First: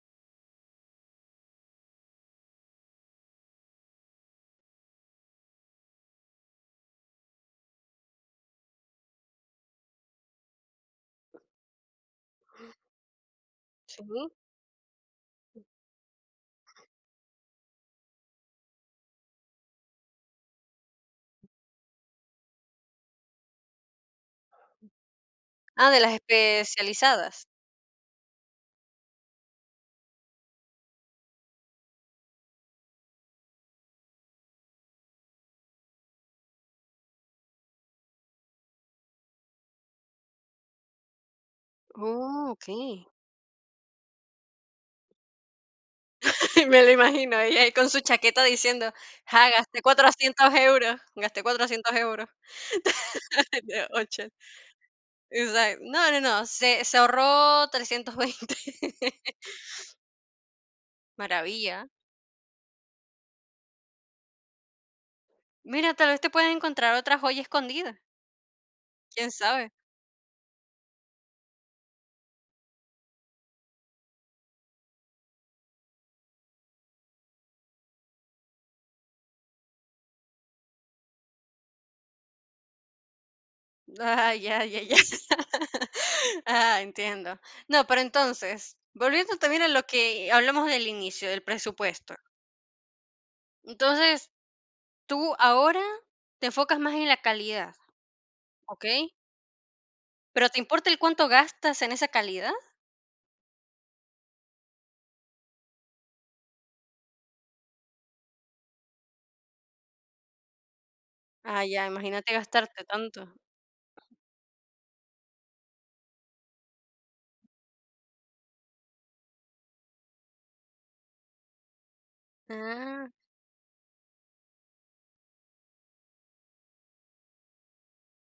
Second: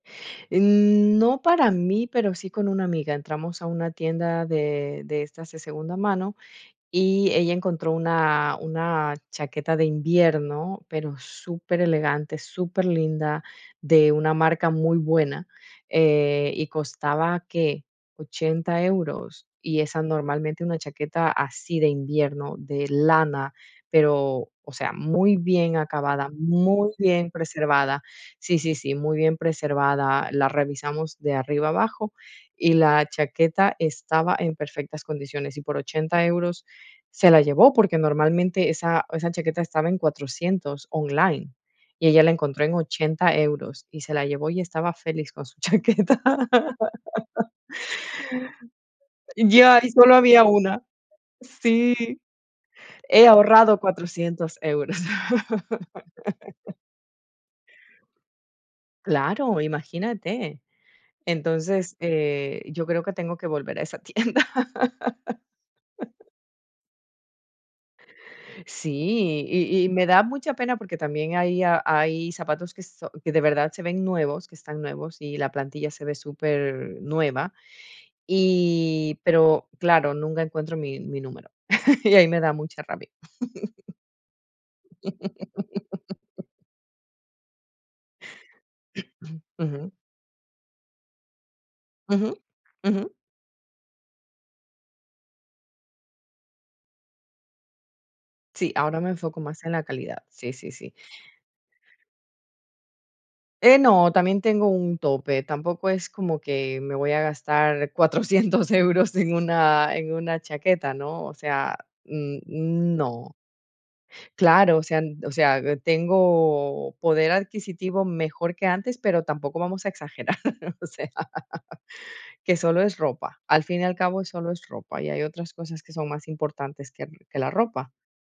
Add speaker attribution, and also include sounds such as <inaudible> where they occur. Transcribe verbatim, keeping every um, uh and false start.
Speaker 1: Eh, no para mí, pero, sí con una amiga, entramos a una tienda de de estas de segunda mano, y ella encontró una una chaqueta de invierno, pero, superelegante, superlinda, de
Speaker 2: Sí.
Speaker 1: una marca muy buena, eh, y costaba, ¿qué?, ochenta euros. Y esa, normalmente, una chaqueta así de invierno, de lana, pero, o sea, muy bien
Speaker 2: Ah, ¿de las
Speaker 1: acabada, muy bien
Speaker 2: especializadas?
Speaker 1: preservada. Sí, sí, sí, muy bien preservada. La revisamos de arriba a abajo, y la chaqueta estaba en perfectas condiciones, y por ochenta euros se la llevó, porque normalmente esa esa chaqueta estaba en cuatrocientos online. Y ella la
Speaker 2: Uh,
Speaker 1: encontró en
Speaker 2: okey.
Speaker 1: ochenta euros y se la llevó y estaba feliz con su chaqueta.
Speaker 2: <laughs> Me lo imagino, ahí ahí con su chaqueta diciendo: "Ja,
Speaker 1: Ya,
Speaker 2: gasté
Speaker 1: y solo había
Speaker 2: cuatrocientos
Speaker 1: una.
Speaker 2: euros, gasté cuatrocientos
Speaker 1: Sí,
Speaker 2: euros".
Speaker 1: "he ahorrado
Speaker 2: Oh, che.
Speaker 1: cuatrocientos euros".
Speaker 2: O sea, no, no, no,
Speaker 1: <laughs>
Speaker 2: se se ahorró trescientos veinte.
Speaker 1: Claro, imagínate.
Speaker 2: Maravilla.
Speaker 1: Entonces, eh, yo creo que tengo que volver a esa tienda.
Speaker 2: Mira, tal vez te puedas encontrar otra joya escondida. ¿Quién
Speaker 1: Sí,
Speaker 2: sabe?
Speaker 1: y y me da mucha pena, porque también hay hay zapatos que son que de verdad se ven nuevos, que están nuevos, y la plantilla se ve supernueva. Y, pero claro, nunca encuentro mi mi número, <laughs> y ahí me da mucha rabia.
Speaker 2: Ah, ya, ya, ya. <laughs>
Speaker 1: <laughs>
Speaker 2: Ah, entiendo. No, pero entonces, volviendo
Speaker 1: <clears throat>
Speaker 2: también a lo
Speaker 1: Ujú.
Speaker 2: que hablamos del inicio, del presupuesto.
Speaker 1: Ujú. Ujú.
Speaker 2: Entonces, tú ahora, te enfocas más en la calidad,
Speaker 1: Sí, ahora me
Speaker 2: ¿okey?
Speaker 1: enfoco más en la calidad.
Speaker 2: Pero,
Speaker 1: Sí,
Speaker 2: ¿te
Speaker 1: sí,
Speaker 2: importa
Speaker 1: sí.
Speaker 2: el cuánto gastas en esa calidad?
Speaker 1: Eh, no, también tengo un tope. Tampoco es como que me voy a gastar cuatrocientos euros en una en una chaqueta, ¿no? O
Speaker 2: Ah,
Speaker 1: sea,
Speaker 2: ya, imagínate
Speaker 1: n
Speaker 2: gastarte tanto.
Speaker 1: no. Claro, o sea o sea, tengo poder adquisitivo mejor que antes, pero tampoco vamos a exagerar, o sea, que solo es
Speaker 2: Ah.
Speaker 1: ropa. Al fin y al cabo solo es ropa, y hay otras cosas que son más importantes que que la ropa.